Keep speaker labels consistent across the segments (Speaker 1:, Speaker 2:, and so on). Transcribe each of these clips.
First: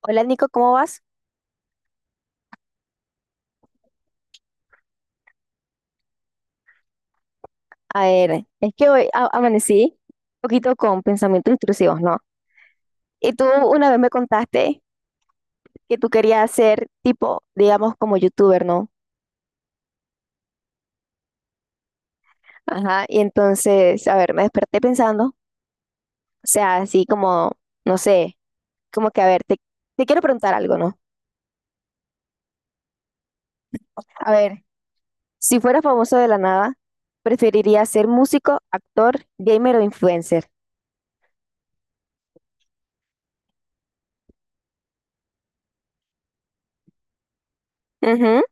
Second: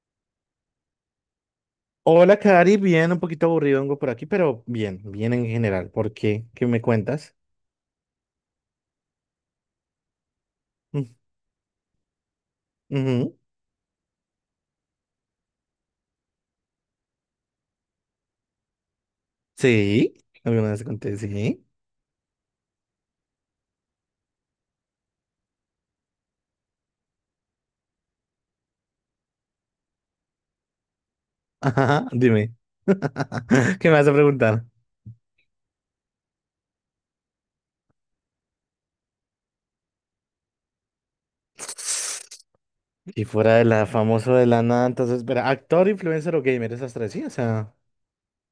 Speaker 1: Hola Nico, ¿cómo vas?
Speaker 2: Hola, Cari, bien, un poquito aburridongo por aquí, pero bien, bien en general. ¿Por qué? ¿Qué me cuentas?
Speaker 1: A ver, es que hoy amanecí un poquito con
Speaker 2: Mm,
Speaker 1: pensamientos intrusivos, ¿no? Y
Speaker 2: ujú.
Speaker 1: tú una vez me contaste que tú querías ser tipo, digamos, como youtuber, ¿no?
Speaker 2: Sí, alguna vez conté, sí.
Speaker 1: Ajá, y entonces, a ver, me desperté pensando, o sea, así como, no sé, como que, a ver, te quiero preguntar algo, ¿no?
Speaker 2: Ajá, dime, ¿qué me vas a
Speaker 1: A ver,
Speaker 2: preguntar?
Speaker 1: si fueras famoso de la nada, ¿preferirías ser músico, actor, gamer o influencer?
Speaker 2: Y fuera de la famoso de la nada, entonces, espera, actor, influencer o gamer, esas tres, sí, o sea.
Speaker 1: Ujú.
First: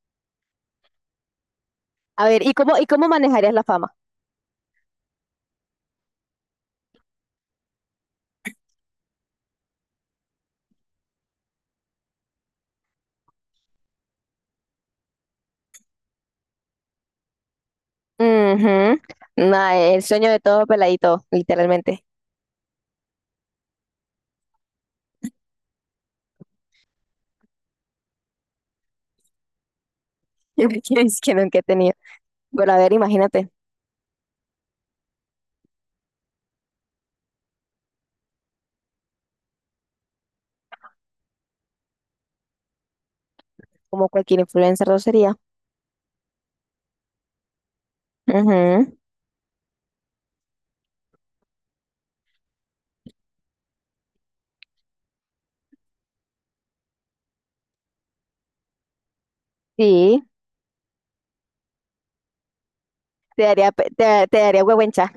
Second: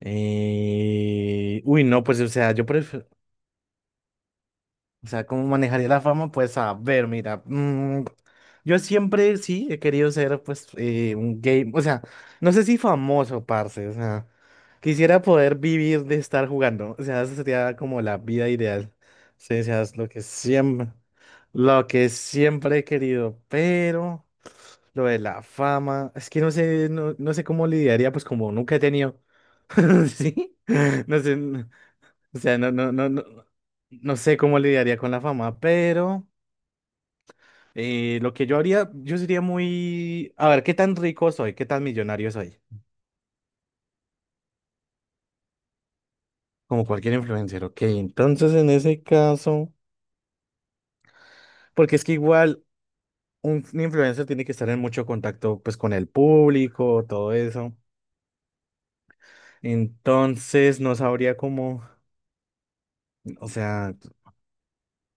Speaker 2: Uy, no, pues,
Speaker 1: A
Speaker 2: o
Speaker 1: ver,
Speaker 2: sea,
Speaker 1: ¿y
Speaker 2: yo
Speaker 1: cómo,
Speaker 2: prefiero.
Speaker 1: manejarías la fama?
Speaker 2: O sea, ¿cómo manejaría la fama? Pues a ver, mira, yo siempre sí he querido ser pues un game, o sea, no sé si famoso, parce, o sea, quisiera poder vivir de estar jugando, o sea, esa sería como la vida ideal,
Speaker 1: Ujú.
Speaker 2: sí, o
Speaker 1: No,
Speaker 2: sea, es
Speaker 1: el sueño de todo peladito,
Speaker 2: lo
Speaker 1: literalmente.
Speaker 2: que siempre he querido, pero lo de la fama, es que no sé, no, no sé cómo lidiaría, pues como nunca he tenido, sí, no
Speaker 1: Es que
Speaker 2: sé.
Speaker 1: nunca he tenido.
Speaker 2: O sea,
Speaker 1: Pero
Speaker 2: no,
Speaker 1: a
Speaker 2: no,
Speaker 1: ver,
Speaker 2: no, no,
Speaker 1: imagínate,
Speaker 2: no sé cómo lidiaría con la fama, pero lo que yo haría, yo sería muy, a ver, ¿qué tan rico soy? ¿Qué tan millonario soy?
Speaker 1: como cualquier influencer lo sería.
Speaker 2: Como cualquier influencer, ok. Entonces, en
Speaker 1: Ujú.
Speaker 2: ese caso, porque es que igual un influencer tiene que estar en mucho contacto pues con el público, todo eso.
Speaker 1: Sí,
Speaker 2: Entonces, no sabría cómo,
Speaker 1: te
Speaker 2: o
Speaker 1: daría,
Speaker 2: sea.
Speaker 1: te daría huehuencha.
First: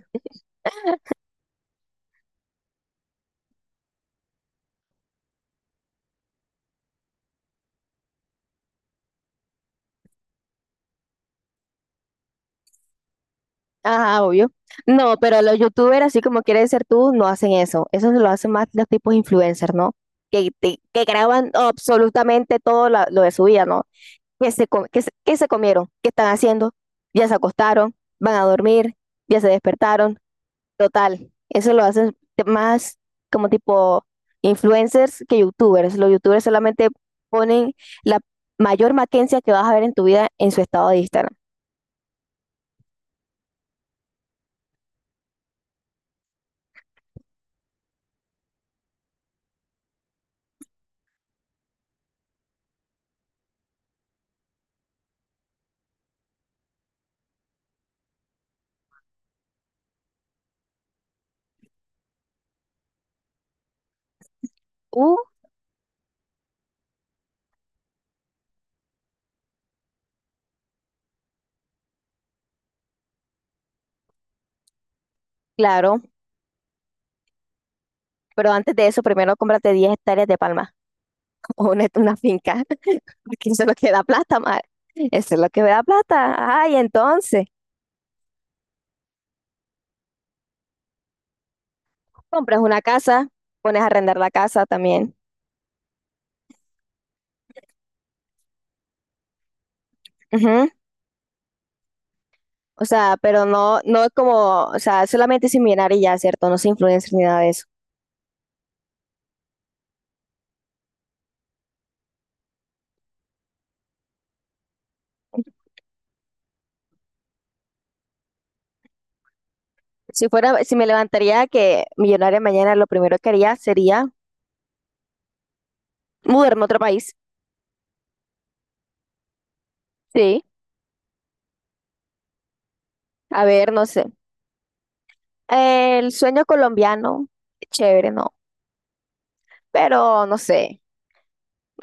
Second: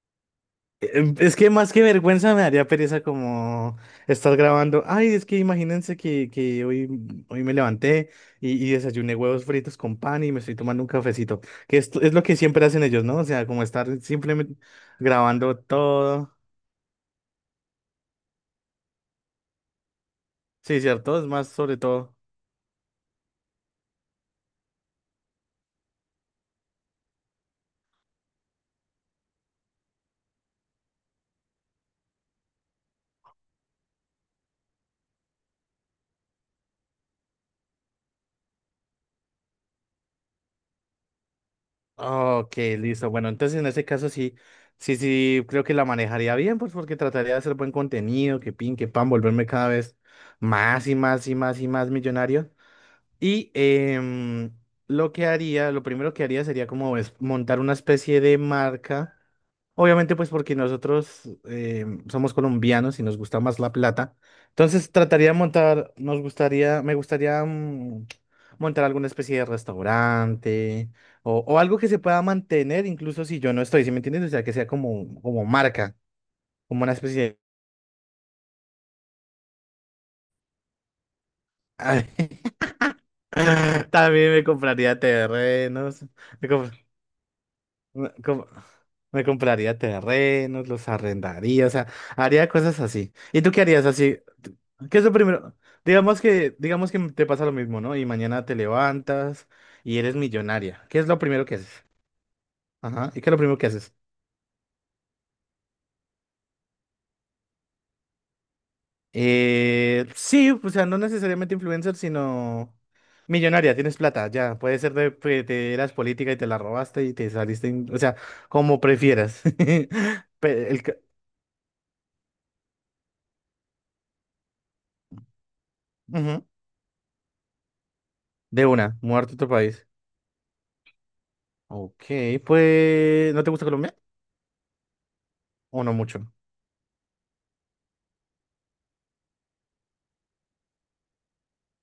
Speaker 2: Es que más que vergüenza me daría pereza como estar grabando. Ay, es que imagínense que, que hoy me levanté y desayuné huevos fritos con pan y me estoy tomando un cafecito. Que esto es lo que siempre hacen ellos, ¿no? O sea, como estar
Speaker 1: Ajá, obvio.
Speaker 2: simplemente
Speaker 1: No, pero
Speaker 2: grabando
Speaker 1: los youtubers, así
Speaker 2: todo.
Speaker 1: como quieres ser tú, no hacen eso. Eso se lo hacen más los tipos influencers, ¿no? Que, te-
Speaker 2: Sí,
Speaker 1: que
Speaker 2: cierto, es más
Speaker 1: graban
Speaker 2: sobre todo.
Speaker 1: absolutamente todo lo de su vida, ¿no? ¿Qué se, qué se comieron? ¿Qué están haciendo? ¿Ya se acostaron? ¿Van a dormir? ¿Ya se despertaron? Total, eso lo hacen más como tipo influencers que youtubers. Los youtubers solamente ponen la mayor maquencia que vas a ver en tu vida en su estado de Instagram.
Speaker 2: Ok, listo. Bueno, entonces en ese caso sí, sí, sí, creo que la manejaría bien, pues porque trataría de hacer buen contenido, que pin, que pan, volverme cada vez más y más y más y más millonario. Y lo que haría, lo primero que haría sería como es montar una especie de marca. Obviamente, pues porque nosotros somos colombianos y nos gusta más la plata. Entonces
Speaker 1: Uh,
Speaker 2: trataría de montar, nos gustaría, me gustaría montar alguna especie de restaurante o algo que se pueda mantener incluso si yo no estoy, ¿sí me entiendes? O sea, que sea como, marca,
Speaker 1: claro,
Speaker 2: como una especie
Speaker 1: pero antes de eso, primero cómprate 10 hectáreas de palma o una
Speaker 2: de.
Speaker 1: finca, porque eso es lo que da
Speaker 2: También
Speaker 1: plata,
Speaker 2: me
Speaker 1: madre.
Speaker 2: compraría
Speaker 1: Eso es lo que da
Speaker 2: terrenos.
Speaker 1: plata.
Speaker 2: me
Speaker 1: Ay,
Speaker 2: comp-
Speaker 1: entonces,
Speaker 2: Me, com- Me compraría terrenos, los arrendaría, o sea, haría
Speaker 1: compras
Speaker 2: cosas
Speaker 1: una
Speaker 2: así.
Speaker 1: casa,
Speaker 2: ¿Y tú qué
Speaker 1: pones
Speaker 2: harías
Speaker 1: a arrendar
Speaker 2: así?
Speaker 1: la casa
Speaker 2: ¿Qué es lo
Speaker 1: también.
Speaker 2: primero? Digamos que te pasa lo mismo, ¿no? Y mañana te levantas y eres
Speaker 1: Ujú.
Speaker 2: millonaria. ¿Qué es lo primero que haces?
Speaker 1: O
Speaker 2: Ajá.
Speaker 1: sea,
Speaker 2: ¿Y qué es lo
Speaker 1: pero
Speaker 2: primero que
Speaker 1: no,
Speaker 2: haces?
Speaker 1: no es como, o sea, solamente sin millonario y ya, ¿cierto? No se influencer ni nada de eso.
Speaker 2: Sí, o sea, no necesariamente influencer, sino millonaria, tienes plata, ya. Puede ser de que te eras política y te la robaste y te saliste, o sea, como prefieras.
Speaker 1: Si fuera,
Speaker 2: Pe-
Speaker 1: si
Speaker 2: el
Speaker 1: me
Speaker 2: ca-
Speaker 1: levantaría que millonaria mañana, lo primero que haría sería
Speaker 2: Ujú.
Speaker 1: mudarme a otro país.
Speaker 2: De una, muerto tu país.
Speaker 1: Sí,
Speaker 2: Ok, pues, ¿no
Speaker 1: a
Speaker 2: te gusta
Speaker 1: ver, no
Speaker 2: Colombia?
Speaker 1: sé.
Speaker 2: ¿O no
Speaker 1: El
Speaker 2: mucho?
Speaker 1: sueño colombiano, chévere, ¿no? Pero no sé,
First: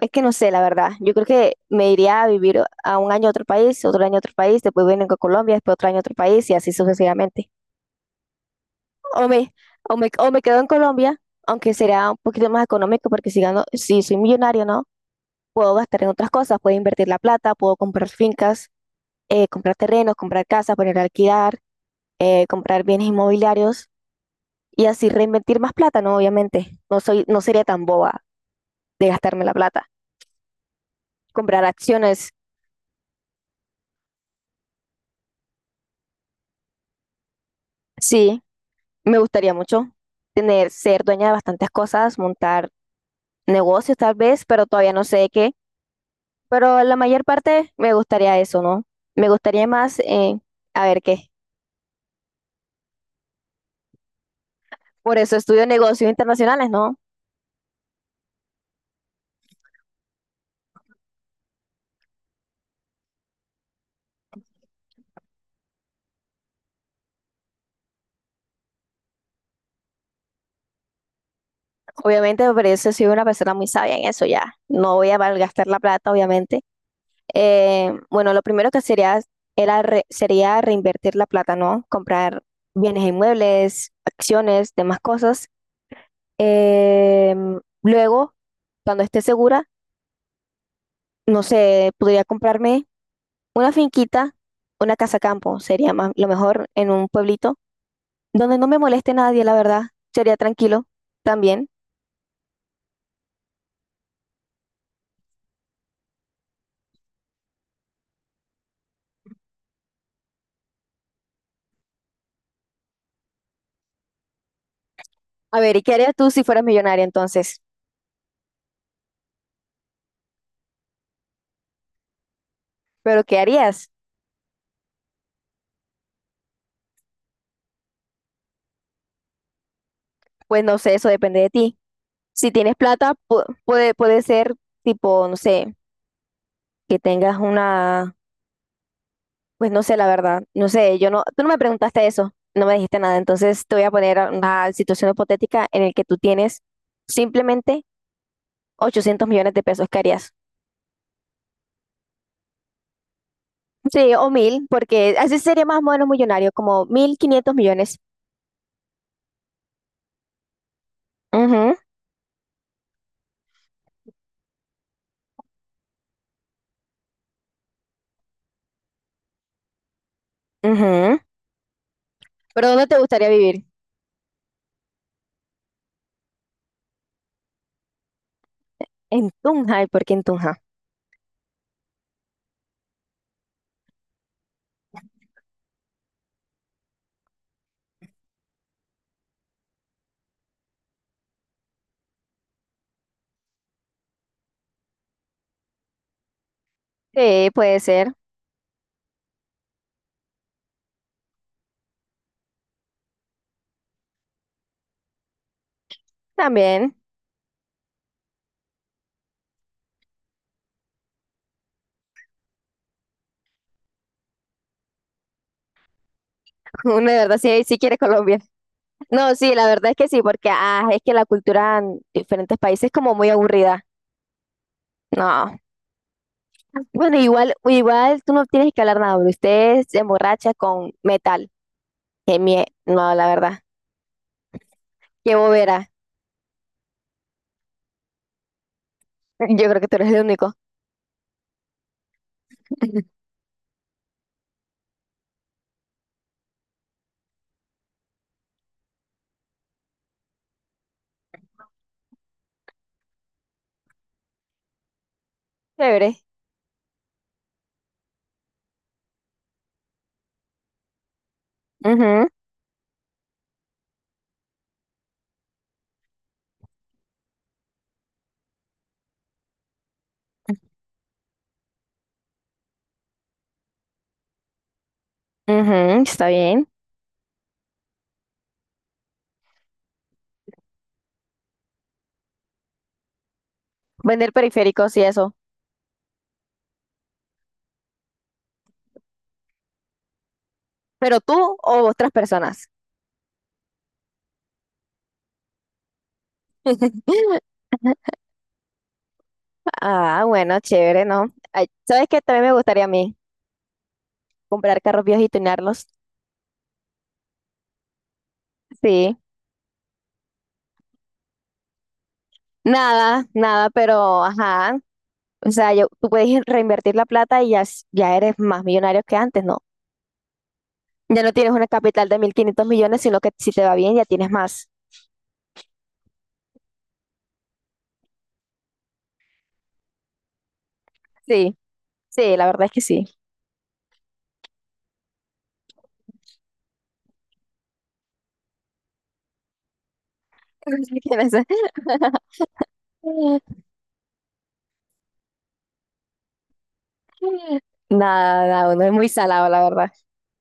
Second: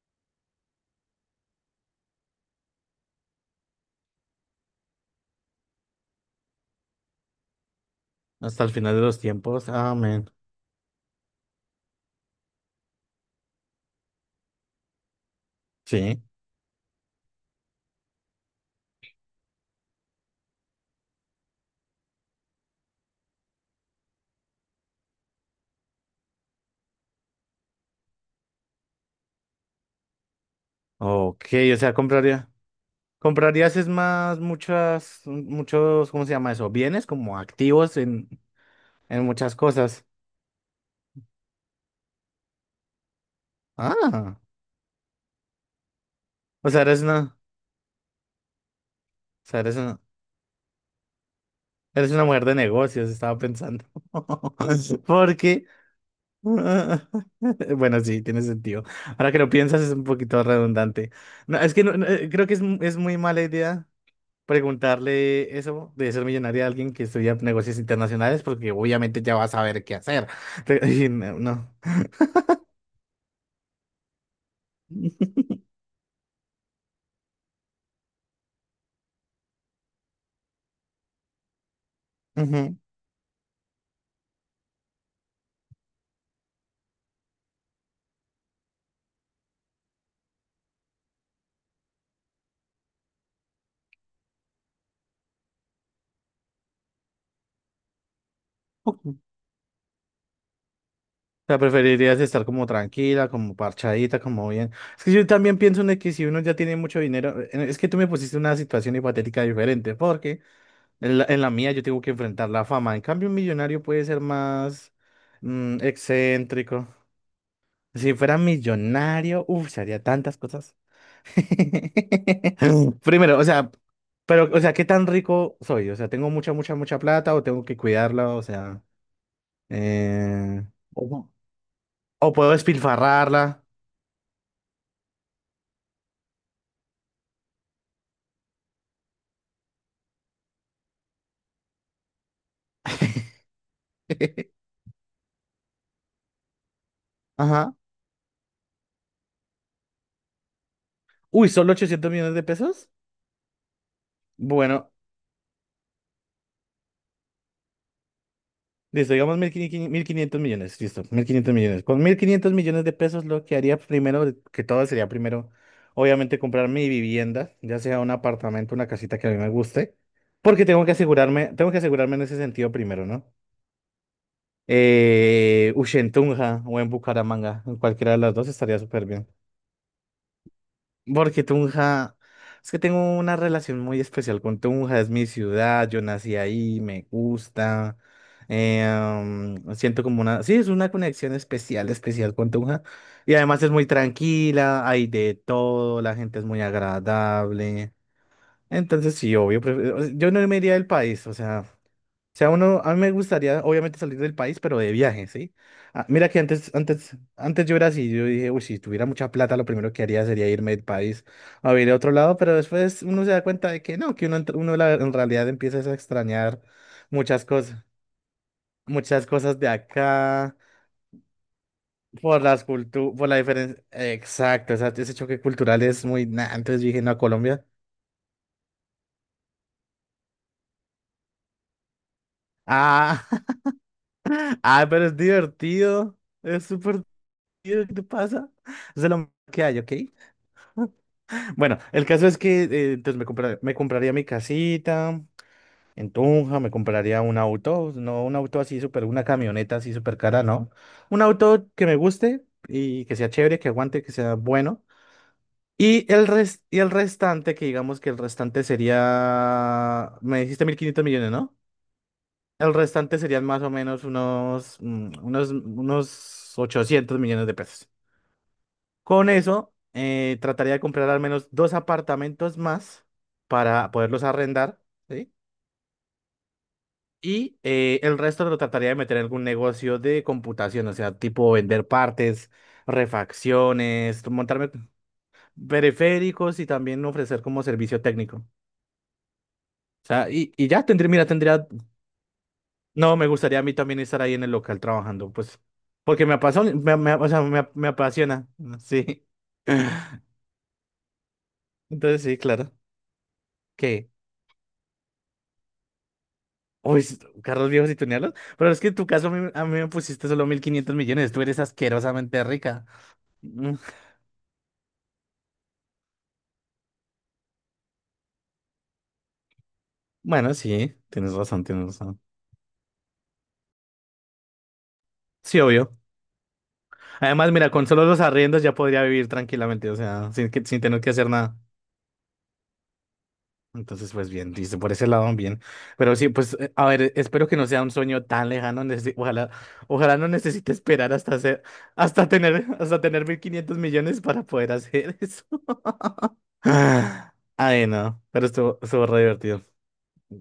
Speaker 1: es que no sé, la verdad. Yo creo que me iría a vivir a un año a otro país, otro año a otro país, después vengo a Colombia, después otro año a otro país y así sucesivamente.
Speaker 2: Hasta el final de los
Speaker 1: O me,
Speaker 2: tiempos. Amén.
Speaker 1: o me quedo en Colombia, aunque será un poquito más económico porque si gano, si soy millonario, ¿no? Puedo gastar en
Speaker 2: Sí.
Speaker 1: otras cosas, puedo invertir la plata, puedo comprar fincas comprar terrenos, comprar casas, poner a alquilar, comprar bienes inmobiliarios y así reinvertir más plata, ¿no? Obviamente, no soy, no sería tan boba de gastarme la plata.
Speaker 2: Ok,
Speaker 1: Comprar
Speaker 2: o sea,
Speaker 1: acciones,
Speaker 2: compraría. ¿Comprarías es más muchas, muchos? ¿Cómo se llama eso? Bienes como activos en,
Speaker 1: sí, me
Speaker 2: en
Speaker 1: gustaría
Speaker 2: muchas
Speaker 1: mucho
Speaker 2: cosas.
Speaker 1: tener, ser dueña de bastantes cosas, montar negocios tal
Speaker 2: Ah,
Speaker 1: vez, pero todavía no sé de qué.
Speaker 2: o sea,
Speaker 1: Pero la
Speaker 2: eres una,
Speaker 1: mayor
Speaker 2: o
Speaker 1: parte me gustaría eso, ¿no? Me
Speaker 2: sea,
Speaker 1: gustaría
Speaker 2: eres
Speaker 1: más,
Speaker 2: una,
Speaker 1: a ver qué.
Speaker 2: eres una mujer de negocios, estaba pensando.
Speaker 1: Por eso estudio
Speaker 2: Porque,
Speaker 1: negocios internacionales, ¿no?
Speaker 2: bueno, sí, tiene sentido. Ahora que lo piensas es un poquito redundante. No, es que no, creo que es, es muy mala idea preguntarle eso de ser millonaria a alguien que estudia negocios internacionales, porque obviamente ya va a saber qué hacer. Pero, y no, no.
Speaker 1: Obviamente, por eso soy una persona muy sabia en eso ya. No voy a malgastar la plata, obviamente. Bueno, lo primero que sería, sería reinvertir la plata, ¿no? Comprar
Speaker 2: Ujú.
Speaker 1: bienes e inmuebles, acciones, demás cosas. Luego, cuando esté segura, no sé, podría comprarme una finquita, una casa campo, sería más, lo mejor en un pueblito, donde no me moleste nadie, la verdad. Sería tranquilo
Speaker 2: O sea,
Speaker 1: también.
Speaker 2: preferirías estar como tranquila, como parchadita, como bien. Es que yo también pienso en que si uno ya tiene mucho dinero, es que tú me pusiste una situación hipotética diferente, porque en la, mía yo tengo que enfrentar la fama. En cambio, un millonario puede ser más
Speaker 1: A ver, ¿y qué harías tú si fueras
Speaker 2: excéntrico.
Speaker 1: millonaria entonces?
Speaker 2: Si fuera millonario, uff, se haría tantas cosas.
Speaker 1: ¿Pero qué
Speaker 2: Primero, o sea,
Speaker 1: harías?
Speaker 2: pero, o sea, ¿qué tan rico soy? O sea, ¿tengo mucha, mucha, mucha plata o tengo que cuidarla? O sea, eh,
Speaker 1: Pues no sé, eso
Speaker 2: o
Speaker 1: depende de ti.
Speaker 2: o
Speaker 1: Si
Speaker 2: puedo
Speaker 1: tienes plata,
Speaker 2: despilfarrarla.
Speaker 1: puede ser tipo, no sé, que tengas una, pues no sé, la verdad, no sé, yo no, tú no me preguntaste eso, no me dijiste nada, entonces te voy a poner a una situación hipotética en el que tú tienes
Speaker 2: Ajá.
Speaker 1: simplemente 800 millones de pesos, ¿qué harías?
Speaker 2: Uy, ¿solo 800 millones de pesos?
Speaker 1: Sí, o mil,
Speaker 2: Bueno,
Speaker 1: porque así sería más o menos millonario, como 1500 millones.
Speaker 2: listo, digamos 1.500 millones, listo, mil quinientos
Speaker 1: Ujú,
Speaker 2: millones. Con 1.500 millones de pesos lo que haría primero, que todo sería primero, obviamente comprar mi vivienda, ya sea un apartamento, una casita que a mí me guste, porque
Speaker 1: ujú.
Speaker 2: tengo que asegurarme en ese
Speaker 1: ¿Pero
Speaker 2: sentido
Speaker 1: dónde te
Speaker 2: primero,
Speaker 1: gustaría
Speaker 2: ¿no?
Speaker 1: vivir?
Speaker 2: Uy, en Tunja o en Bucaramanga, en cualquiera de las dos estaría súper bien.
Speaker 1: En Tunja, ¿y por qué en Tunja?
Speaker 2: Porque Tunja, es que tengo una relación muy especial con Tunja, es mi ciudad, yo nací ahí, me gusta. Siento como una, sí, es una conexión especial, especial con Tunja. Y además es muy tranquila, hay de todo, la gente es muy
Speaker 1: Sí, puede
Speaker 2: agradable.
Speaker 1: ser,
Speaker 2: Entonces, sí, obvio, yo no me iría del país, o sea uno, a mí me gustaría, obviamente, salir del país, pero de viaje, ¿sí? Ah, mira que antes,
Speaker 1: también.
Speaker 2: antes, antes yo era así, yo dije, uy, si tuviera mucha plata, lo primero que haría sería irme del país a vivir a otro lado, pero después uno se da cuenta de que no, que uno, en realidad empieza a extrañar
Speaker 1: Uno de verdad
Speaker 2: muchas
Speaker 1: sí
Speaker 2: cosas,
Speaker 1: quiere Colombia.
Speaker 2: muchas
Speaker 1: No, sí,
Speaker 2: cosas
Speaker 1: la
Speaker 2: de
Speaker 1: verdad es que sí, porque
Speaker 2: acá,
Speaker 1: ah, es que la cultura en
Speaker 2: por
Speaker 1: diferentes
Speaker 2: las
Speaker 1: países es
Speaker 2: cultu
Speaker 1: como
Speaker 2: por
Speaker 1: muy
Speaker 2: la diferencia.
Speaker 1: aburrida.
Speaker 2: Exacto, o sea, ese choque
Speaker 1: No.
Speaker 2: cultural es muy, nah, entonces yo dije, no,
Speaker 1: Bueno,
Speaker 2: a Colombia.
Speaker 1: igual tú no tienes que hablar nada, pero usted se emborracha con metal. Que mie no,
Speaker 2: Ah,
Speaker 1: la verdad.
Speaker 2: ah, pero es
Speaker 1: Qué bobera.
Speaker 2: divertido, es súper divertido, ¿qué te pasa? Es de lo mejor que
Speaker 1: Yo
Speaker 2: hay,
Speaker 1: creo que
Speaker 2: ¿ok?
Speaker 1: tú eres el único.
Speaker 2: Bueno, el caso es que entonces me compraría mi casita en Tunja, me compraría un auto, no un auto así súper, una camioneta así súper cara, no. Un auto que me guste y que sea chévere, que aguante, que sea bueno. Y
Speaker 1: Chévere.
Speaker 2: el res- y el restante, que digamos que el restante sería, me dijiste 1.500 millones, ¿no?
Speaker 1: Ujú,
Speaker 2: El restante serían más o menos unos 800 millones de pesos. Con eso, trataría de comprar al menos dos apartamentos más para poderlos arrendar, ¿sí?
Speaker 1: ujú, está bien.
Speaker 2: Y el resto lo trataría de meter en algún negocio de computación, o sea, tipo vender partes, refacciones,
Speaker 1: Vender
Speaker 2: montarme
Speaker 1: periféricos y eso.
Speaker 2: periféricos y también ofrecer como servicio técnico. O sea, y ya tendría,
Speaker 1: ¿Pero
Speaker 2: mira,
Speaker 1: tú
Speaker 2: tendría,
Speaker 1: o otras personas?
Speaker 2: no, me gustaría a mí también estar ahí en el local trabajando, pues, porque me apasiona, me apasiona, sí.
Speaker 1: Ah, bueno, chévere, ¿no? Ay, ¿sabes qué?
Speaker 2: Entonces, sí,
Speaker 1: También me
Speaker 2: claro.
Speaker 1: gustaría a mí
Speaker 2: ¿Qué?
Speaker 1: comprar carros viejos y tunearlos.
Speaker 2: Uy, carros viejos y tunearlos. Pero es que en tu
Speaker 1: Sí.
Speaker 2: caso a mí me pusiste solo 1.500 millones. Tú eres asquerosamente rica.
Speaker 1: Nada, nada,
Speaker 2: Mm.
Speaker 1: pero ajá. O sea, tú puedes reinvertir la plata y ya, ya eres más millonario que antes, ¿no?
Speaker 2: Bueno, sí,
Speaker 1: Ya no
Speaker 2: tienes
Speaker 1: tienes
Speaker 2: razón,
Speaker 1: una
Speaker 2: tienes
Speaker 1: capital de
Speaker 2: razón.
Speaker 1: 1500 millones, sino que si te va bien ya tienes más.
Speaker 2: Sí, obvio. Además, mira, con solo los arriendos ya podría vivir tranquilamente, o sea, sin, que- sin tener que hacer
Speaker 1: Sí,
Speaker 2: nada.
Speaker 1: sí, la verdad es que sí.
Speaker 2: Entonces, pues bien, listo, por ese lado bien. Pero sí, pues, a ver, espero que no sea un sueño tan lejano. Ojalá, ojalá no necesite esperar hasta hacer, hasta tener 1.500 millones para poder hacer eso. Ah,
Speaker 1: Tienes-
Speaker 2: Ay, no,
Speaker 1: Nada,
Speaker 2: pero
Speaker 1: nada,
Speaker 2: estuvo,
Speaker 1: uno es
Speaker 2: estuvo
Speaker 1: muy
Speaker 2: re
Speaker 1: salado, la
Speaker 2: divertido.
Speaker 1: verdad.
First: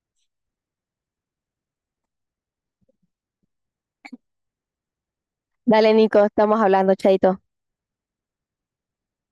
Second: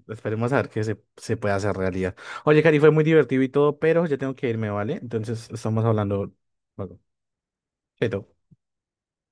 Speaker 2: Esperemos a ver que se puede hacer realidad. Oye, Cari, fue muy divertido y todo, pero ya tengo que irme, ¿vale? Entonces, estamos
Speaker 1: Dale, Nico,
Speaker 2: hablando
Speaker 1: estamos hablando,
Speaker 2: luego.
Speaker 1: chaito.
Speaker 2: Chaito.